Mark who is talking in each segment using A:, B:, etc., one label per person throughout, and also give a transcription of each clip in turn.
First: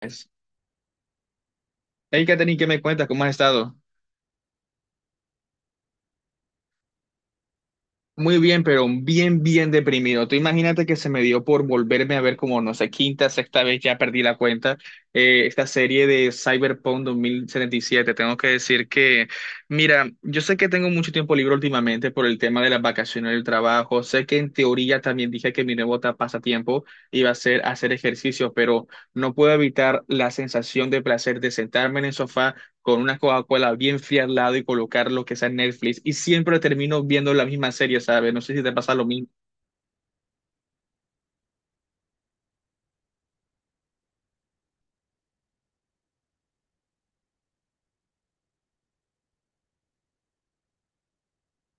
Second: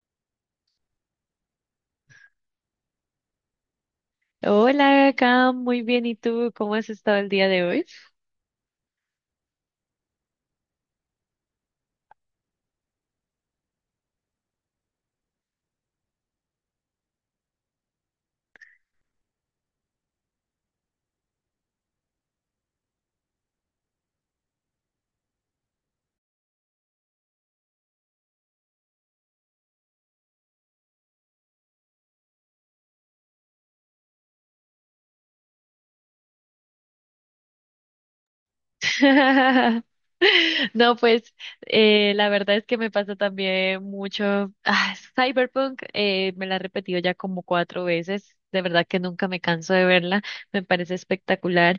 A: Es- Hey, Katherine, ¿qué me cuentas? ¿Cómo has estado?
B: Hola, acá muy bien. ¿Y tú cómo has estado el día de hoy?
A: Muy bien, pero bien, bien deprimido. Tú imagínate que se me dio por volverme a ver como, no sé, quinta, sexta vez, ya perdí la cuenta, esta serie de Cyberpunk 2077. Tengo que decir que, mira, yo sé que tengo mucho tiempo libre últimamente por el tema de las vacaciones del trabajo. Sé que en teoría también dije que mi nuevo pasatiempo iba a ser hacer ejercicio, pero no puedo evitar la sensación de placer de sentarme en el sofá con una Coca-Cola bien fría al lado y colocar lo que sea en Netflix y siempre termino viendo la misma serie, ¿sabes? No sé si te pasa lo mismo.
B: No, pues la verdad es que me pasa también mucho. Ah, Cyberpunk me la he repetido ya como cuatro veces. De verdad que nunca me canso de verla. Me parece espectacular.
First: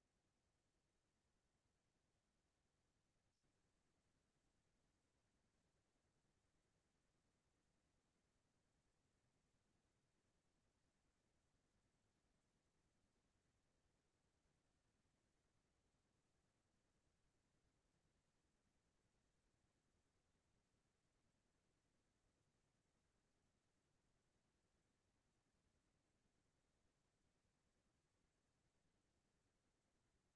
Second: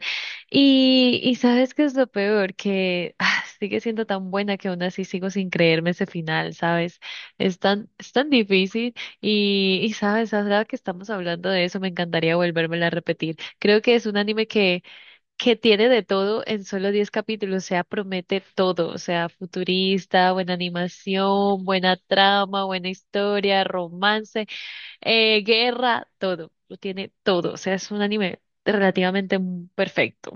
B: Y sabes qué es lo peor, que sigue siendo tan buena que aún así sigo sin creerme ese final, ¿sabes? Es tan difícil. Y sabes, ahora que estamos hablando de eso, me encantaría volvérmela a repetir. Creo que es un anime que tiene de todo en solo 10 capítulos, o sea, promete todo, o sea, futurista, buena animación, buena trama, buena historia, romance, guerra, todo, lo tiene todo, o sea, es un anime relativamente perfecto.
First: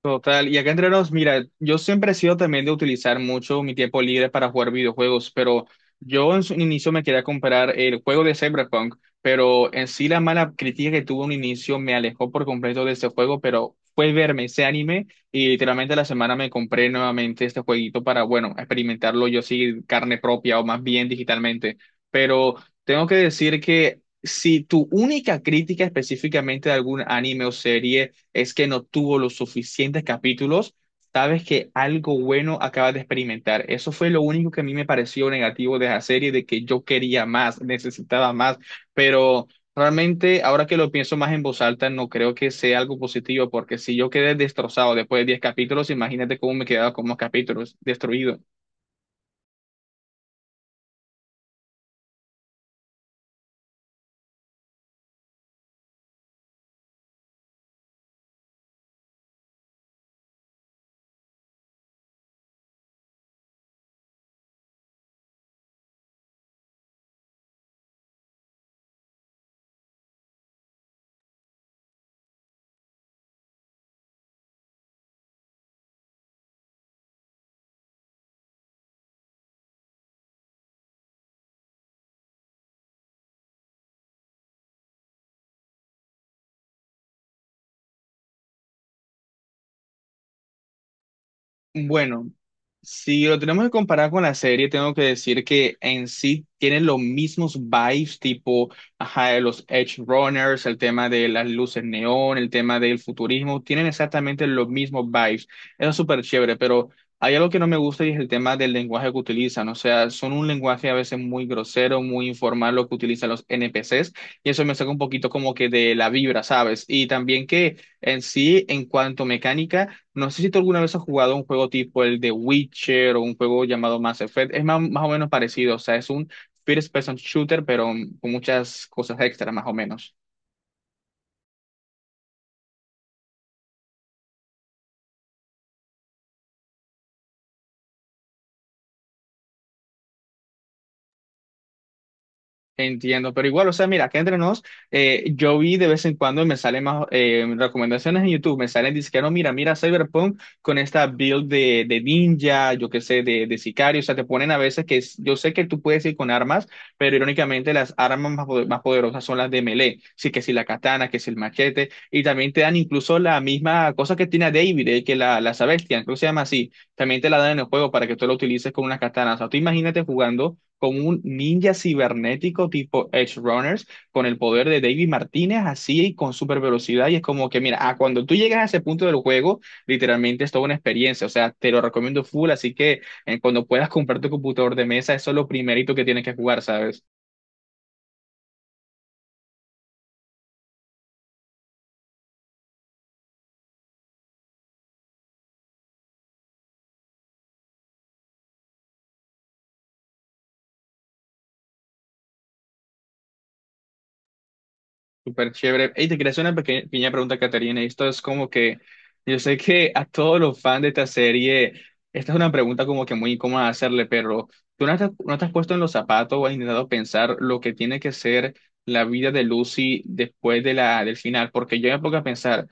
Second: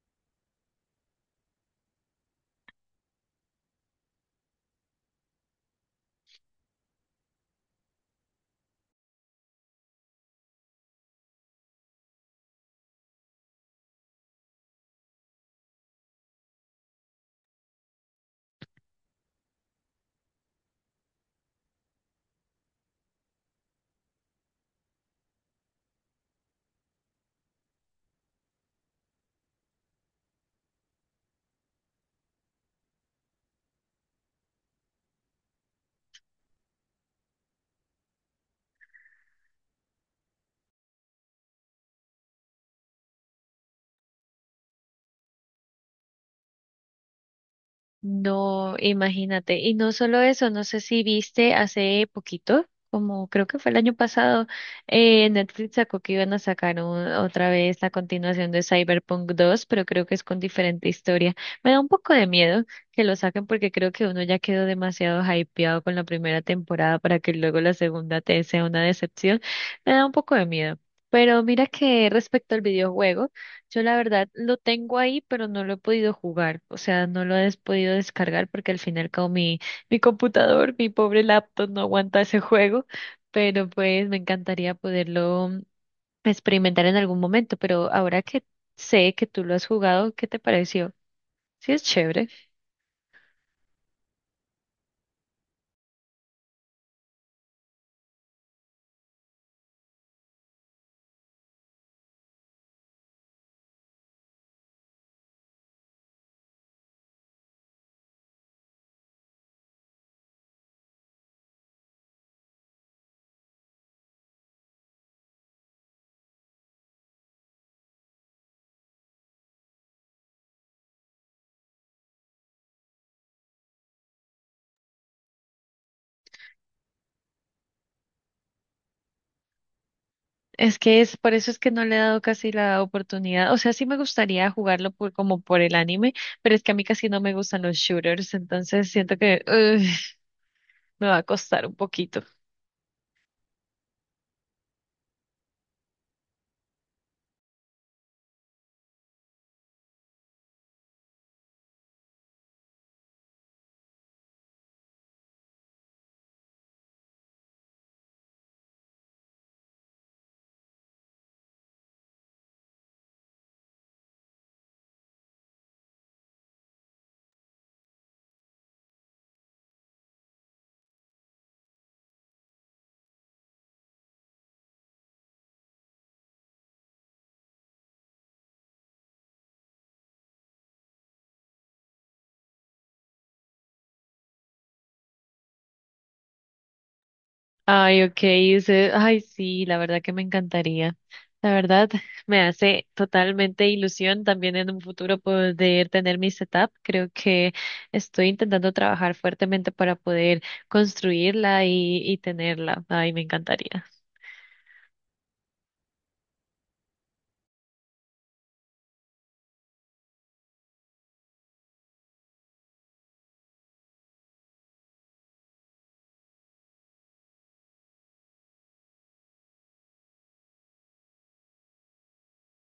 A: Total, y acá entre nos, mira, yo siempre he sido también de utilizar mucho mi tiempo libre para jugar videojuegos, pero yo en su inicio me quería comprar el juego de Cyberpunk, pero en sí la mala crítica que tuvo un inicio me alejó por completo de este juego, pero fue verme ese anime y literalmente la semana me compré nuevamente este jueguito para, bueno, experimentarlo yo sí carne propia o más bien digitalmente, pero tengo que decir que si tu única crítica específicamente de algún anime o serie es que no tuvo los suficientes capítulos, sabes que algo bueno acabas de experimentar. Eso fue lo único que a mí me pareció negativo de la serie, de que yo quería más, necesitaba más, pero... Realmente, ahora que lo pienso más en voz alta, no creo que sea algo positivo, porque si yo quedé destrozado después de 10 capítulos, imagínate cómo me quedaba con más capítulos, destruido.
B: No, imagínate. Y no solo eso, no sé si viste hace poquito, como creo que fue el año pasado, Netflix sacó que iban a sacar otra vez la continuación de Cyberpunk 2, pero creo que es con diferente historia. Me da un poco de miedo que lo saquen porque creo que uno ya quedó demasiado hypeado con la primera temporada para que luego la segunda te sea una decepción. Me da un poco de miedo. Pero mira que respecto al videojuego. Yo la verdad lo tengo ahí, pero no lo he podido jugar, o sea, no lo he podido descargar porque al final como mi computador, mi pobre laptop no aguanta ese juego, pero pues me encantaría poderlo experimentar en algún momento, pero ahora que sé que tú lo has jugado, ¿qué te pareció? Sí, es chévere.
A: Bueno, si lo tenemos que comparar con la serie, tengo que decir que en sí tienen los mismos vibes, tipo, ajá, de los Edge Runners, el tema de las luces neón, el tema del futurismo, tienen exactamente los mismos vibes. Eso es súper chévere, pero hay algo que no me gusta y es el tema del lenguaje que utilizan. O sea, son un lenguaje a veces muy grosero, muy informal lo que utilizan los NPCs, y eso me saca un poquito como que de la vibra, ¿sabes? Y también que en sí, en cuanto a mecánica, no sé si tú alguna vez has jugado un juego tipo el de Witcher o un juego llamado Mass Effect. Es más, más o menos parecido, o sea, es un first person shooter, pero con muchas cosas extra, más o menos.
B: Es que es, por eso es que no le he dado casi la oportunidad, o sea, sí me gustaría jugarlo por, como por el anime, pero es que a mí casi no me gustan los shooters, entonces siento que ugh, me va a costar un poquito.
A: Entiendo, pero igual, o sea, mira, que entre nos, yo vi de vez en cuando me salen más recomendaciones en YouTube, me salen diciendo, no, mira, mira Cyberpunk con esta build de, ninja, yo qué sé, de, sicario, o sea, te ponen a veces que yo sé que tú puedes ir con armas, pero irónicamente las armas más, más poderosas son las de melee, sí que si la katana, que es el machete, y también te dan incluso la misma cosa que tiene a David, que la, Sebastian, creo que se llama así, también te la dan en el juego para que tú la utilices con una katana, o sea, tú imagínate jugando como un ninja cibernético tipo Edge Runners con el poder de David Martínez, así y con super velocidad. Y es como que, mira, ah, cuando tú llegas a ese punto del juego, literalmente es toda una experiencia. O sea, te lo recomiendo full. Así que cuando puedas comprar tu computador de mesa, eso es lo primerito que tienes que jugar, ¿sabes?
B: Ay, ok, dice, ay, sí, la verdad que me encantaría. La verdad, me hace totalmente ilusión también en un futuro poder tener mi setup. Creo que estoy intentando trabajar fuertemente para poder construirla y tenerla. Ay, me encantaría.
A: Súper chévere. Y te quería hacer una pequeña pregunta, Caterina. Esto es como que yo sé que a todos los fans de esta serie, esta es una pregunta como que muy incómoda hacerle, pero ¿tú no te has puesto en los zapatos o has intentado pensar lo que tiene que ser la vida de Lucy después de del final? Porque yo me pongo a pensar,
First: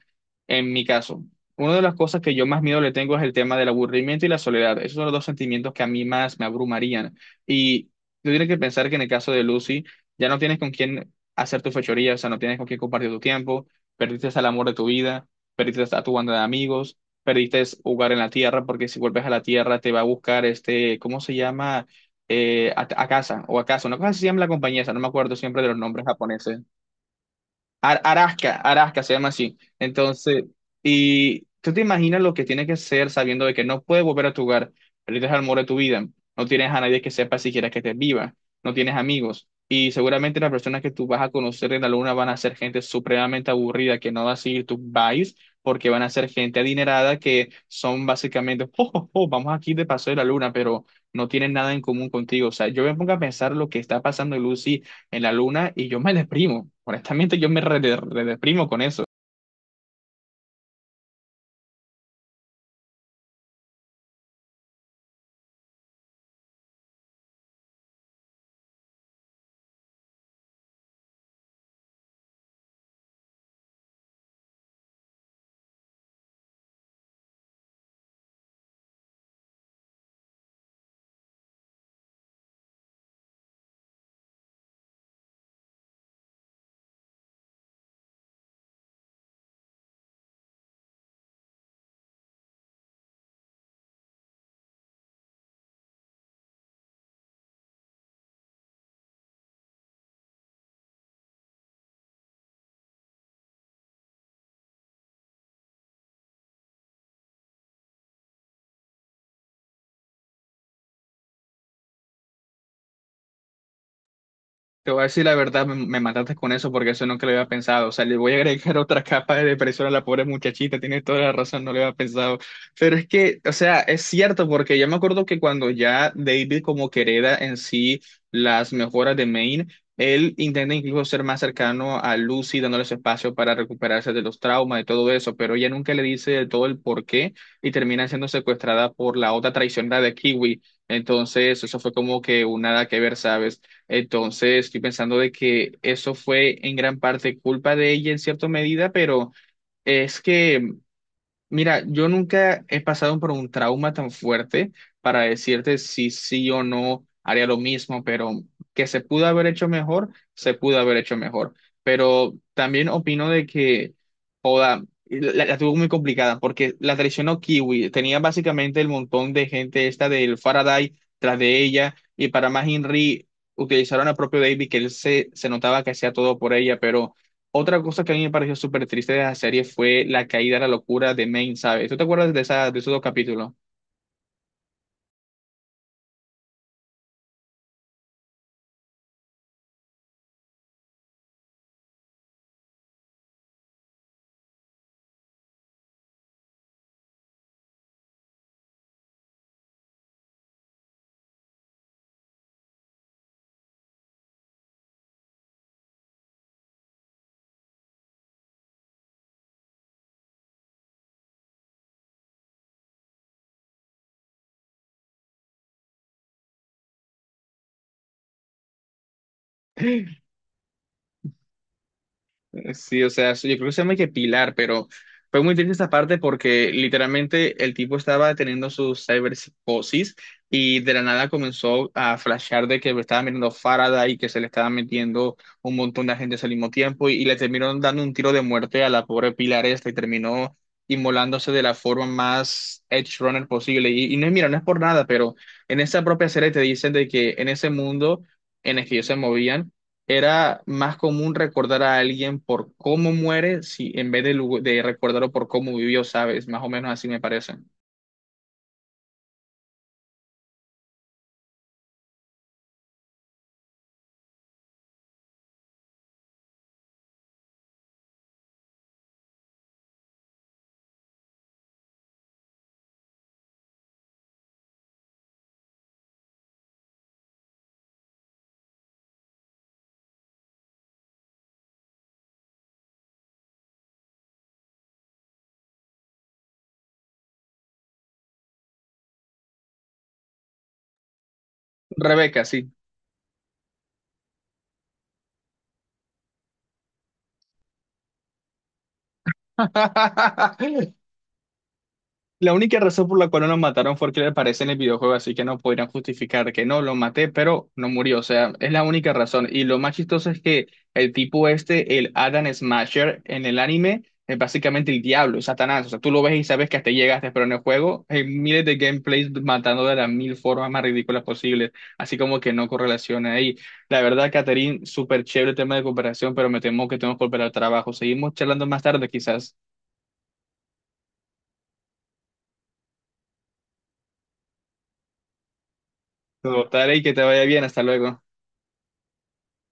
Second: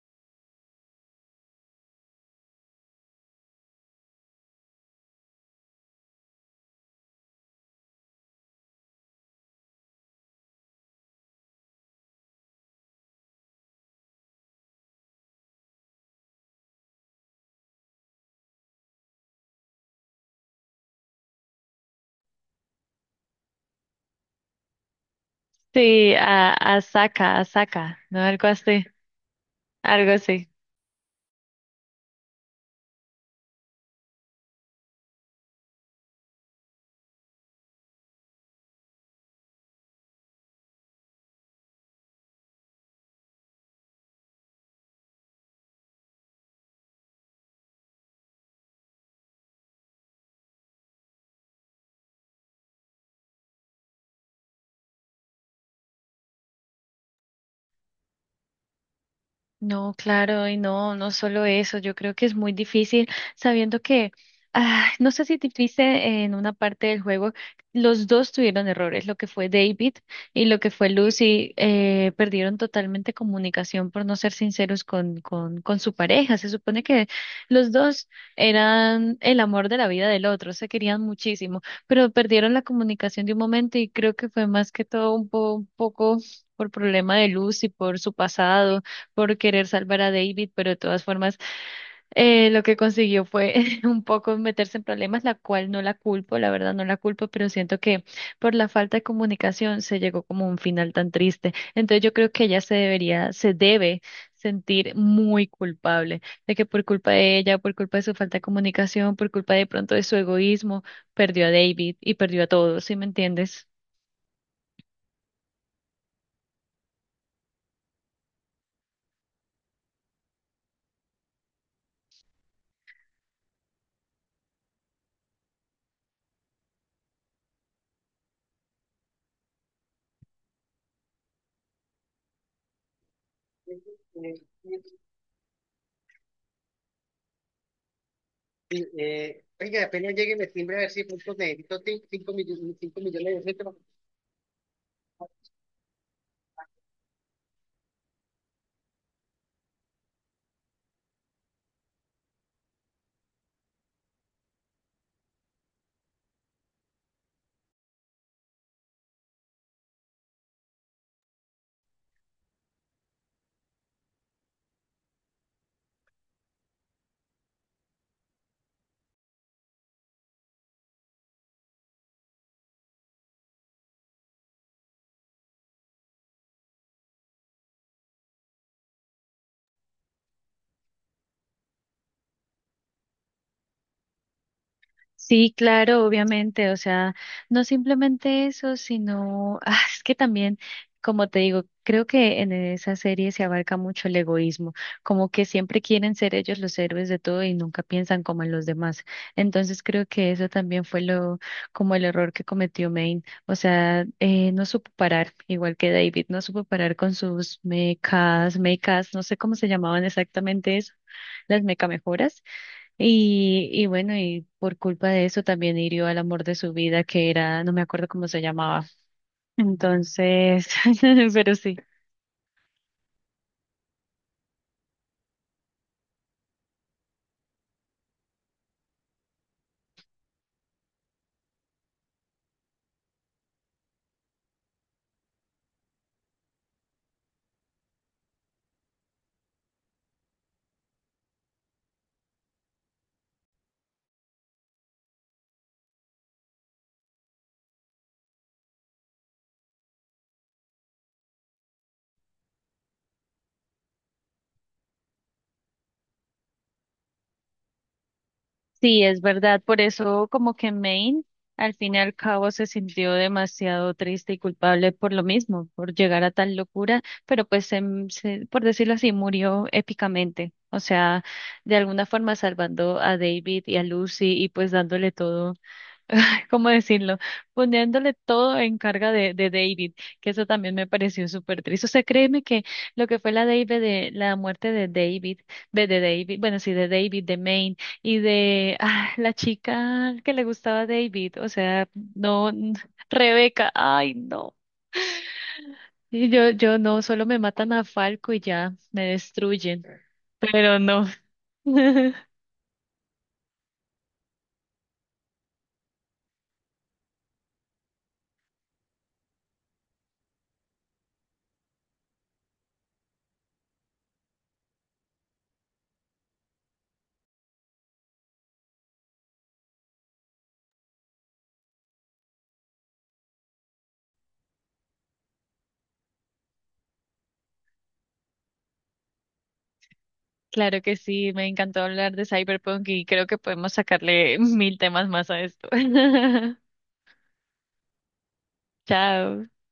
A: en mi caso, una de las cosas que yo más miedo le tengo es el tema del aburrimiento y la soledad. Esos son los 2 sentimientos que a mí más me abrumarían. Y tú tienes que pensar que en el caso de Lucy, ya no tienes con quién hacer tu fechoría, o sea, no tienes con quién compartir tu tiempo, perdiste el amor de tu vida, perdiste a tu banda de amigos, perdiste jugar en la tierra, porque si vuelves a la tierra te va a buscar este, ¿cómo se llama? A, casa o a casa, una cosa así se llama la compañía, esa, no me acuerdo siempre de los nombres
B: Sí,
A: japoneses.
B: a Asaka, Asaka, ¿no? Algo
A: Arasca,
B: así,
A: Arasca se llama así.
B: algo
A: Entonces,
B: así.
A: y tú te imaginas lo que tiene que ser sabiendo de que no puedes volver a tu hogar, perdiste el amor de tu vida, no tienes a nadie que sepa siquiera que estés viva, no tienes amigos, y seguramente las personas que tú vas a conocer en la luna van a ser gente supremamente aburrida que no va a seguir tus vibes, porque van a ser gente adinerada que son básicamente, oh, oh, oh, vamos aquí de paso de la luna, pero no tienen nada en común contigo. O sea, yo me pongo a pensar lo que está pasando, Lucy en la luna y yo me deprimo. Honestamente, yo me redeprimo con eso.
B: No, claro, y no, no solo eso, yo creo que es muy difícil sabiendo que, ah, no sé si te viste en una parte del juego, los dos tuvieron errores, lo que fue David y lo que fue Lucy, perdieron totalmente comunicación por no ser sinceros con su pareja. Se supone que los dos eran el amor de la vida del otro, se querían muchísimo, pero perdieron la comunicación de un momento y creo que fue más que todo un poco por problema de Lucy, por su pasado por querer salvar a David, pero de todas formas lo que consiguió fue un poco meterse en problemas, la cual no la culpo, la verdad no la culpo, pero siento que por la falta de comunicación se llegó como a un final tan triste. Entonces yo creo que se debe sentir muy culpable de que por culpa de ella, por culpa de su falta de comunicación, por culpa de pronto de su egoísmo, perdió a David y perdió a todos, ¿sí me entiendes?
A: Te voy a decir la verdad, me mataste con eso porque eso nunca lo había pensado. O sea, le voy a agregar otra capa de depresión a la pobre muchachita, tiene toda la razón, no lo había pensado. Pero es que, o sea, es cierto porque ya me acuerdo que cuando ya David como que hereda en sí las mejoras de Maine, él intenta incluso ser más cercano a Lucy, dándole su espacio para recuperarse de los traumas y todo eso, pero ella nunca le dice de todo el por qué y termina siendo secuestrada por la otra traicionera de Kiwi. Entonces, eso fue como que un nada que ver, ¿sabes? Entonces, estoy pensando de que eso fue en gran parte culpa de ella en cierta medida, pero es que, mira, yo nunca he pasado por un trauma tan fuerte para decirte si sí o no haría lo mismo, pero que se pudo haber hecho mejor, se pudo haber hecho mejor. Pero también opino de que la, tuvo muy complicada porque la traicionó Kiwi. Tenía básicamente el montón de gente esta del Faraday tras de ella. Y para más Henry utilizaron al propio David, que él se notaba que hacía todo por ella. Pero otra cosa que a mí me pareció súper triste de la serie fue la caída a la locura de Main, ¿sabes? ¿Tú te acuerdas de, esa, de esos 2 capítulos?
B: Sí, claro, obviamente, o sea, no simplemente eso, sino, ah, es que también, como te digo, creo que en esa serie se abarca mucho el egoísmo, como que siempre quieren ser ellos los héroes de todo y nunca piensan como en los demás. Entonces creo que eso también fue lo, como el error que cometió Maine, o sea, no supo parar, igual que David, no supo parar con sus mecas, no sé cómo se llamaban exactamente eso, las mecamejoras y bueno, y por culpa de eso también hirió al amor de su vida, que era, no me acuerdo cómo se llamaba. Entonces, pero sí,
A: Sí, o sea, yo creo que se llama que Pilar, pero fue muy triste esta parte porque literalmente el tipo estaba teniendo su cyberpsicosis y de la nada comenzó a flashear de que estaba mirando Faraday y que se le estaba metiendo un montón de agentes al mismo tiempo y le terminaron dando un tiro de muerte a la pobre Pilar esta y terminó inmolándose de la forma más edge runner posible. Y no, mira, no es por nada, pero en esa propia serie te dicen de que en ese mundo en el que ellos se movían, era más común recordar a alguien por cómo muere, si en vez de, de recordarlo por cómo vivió, ¿sabes? Más o menos así me parece.
B: sí, es verdad. Por eso como que Maine al fin y al cabo se sintió demasiado triste y culpable por lo mismo, por llegar a tal locura, pero por decirlo así, murió épicamente. O sea, de alguna forma salvando a David y a Lucy y pues dándole todo. Ay, ¿cómo decirlo? Poniéndole todo en carga de David, que eso también me pareció súper triste. O sea, créeme que lo que fue la muerte de David, bueno, sí, de Maine, y de ah, la chica que le gustaba a David, o sea,
A: Rebeca,
B: no,
A: sí.
B: n- Rebeca, ay, no. Y yo no, solo me matan a Falco y ya, me destruyen, pero no.
A: La única razón por la cual no lo mataron fue que le aparece en el videojuego, así que no podrían justificar que no, lo maté, pero no murió. O sea, es la única razón. Y lo más chistoso es que el tipo este, el Adam Smasher, en el anime, es básicamente el diablo, es Satanás. O sea, tú lo ves y sabes que hasta llegaste, pero en el juego hay miles de gameplays matando de las mil formas más ridículas posibles. Así como que no correlaciona ahí. La verdad, Catherine, súper chévere el tema de cooperación, pero me temo que tenemos que volver al trabajo. Seguimos charlando más tarde, quizás.
B: Claro que sí, me encantó hablar de Cyberpunk y creo que podemos sacarle mil temas más a esto.
A: Total, y que te vaya bien. Hasta luego.
B: Chao.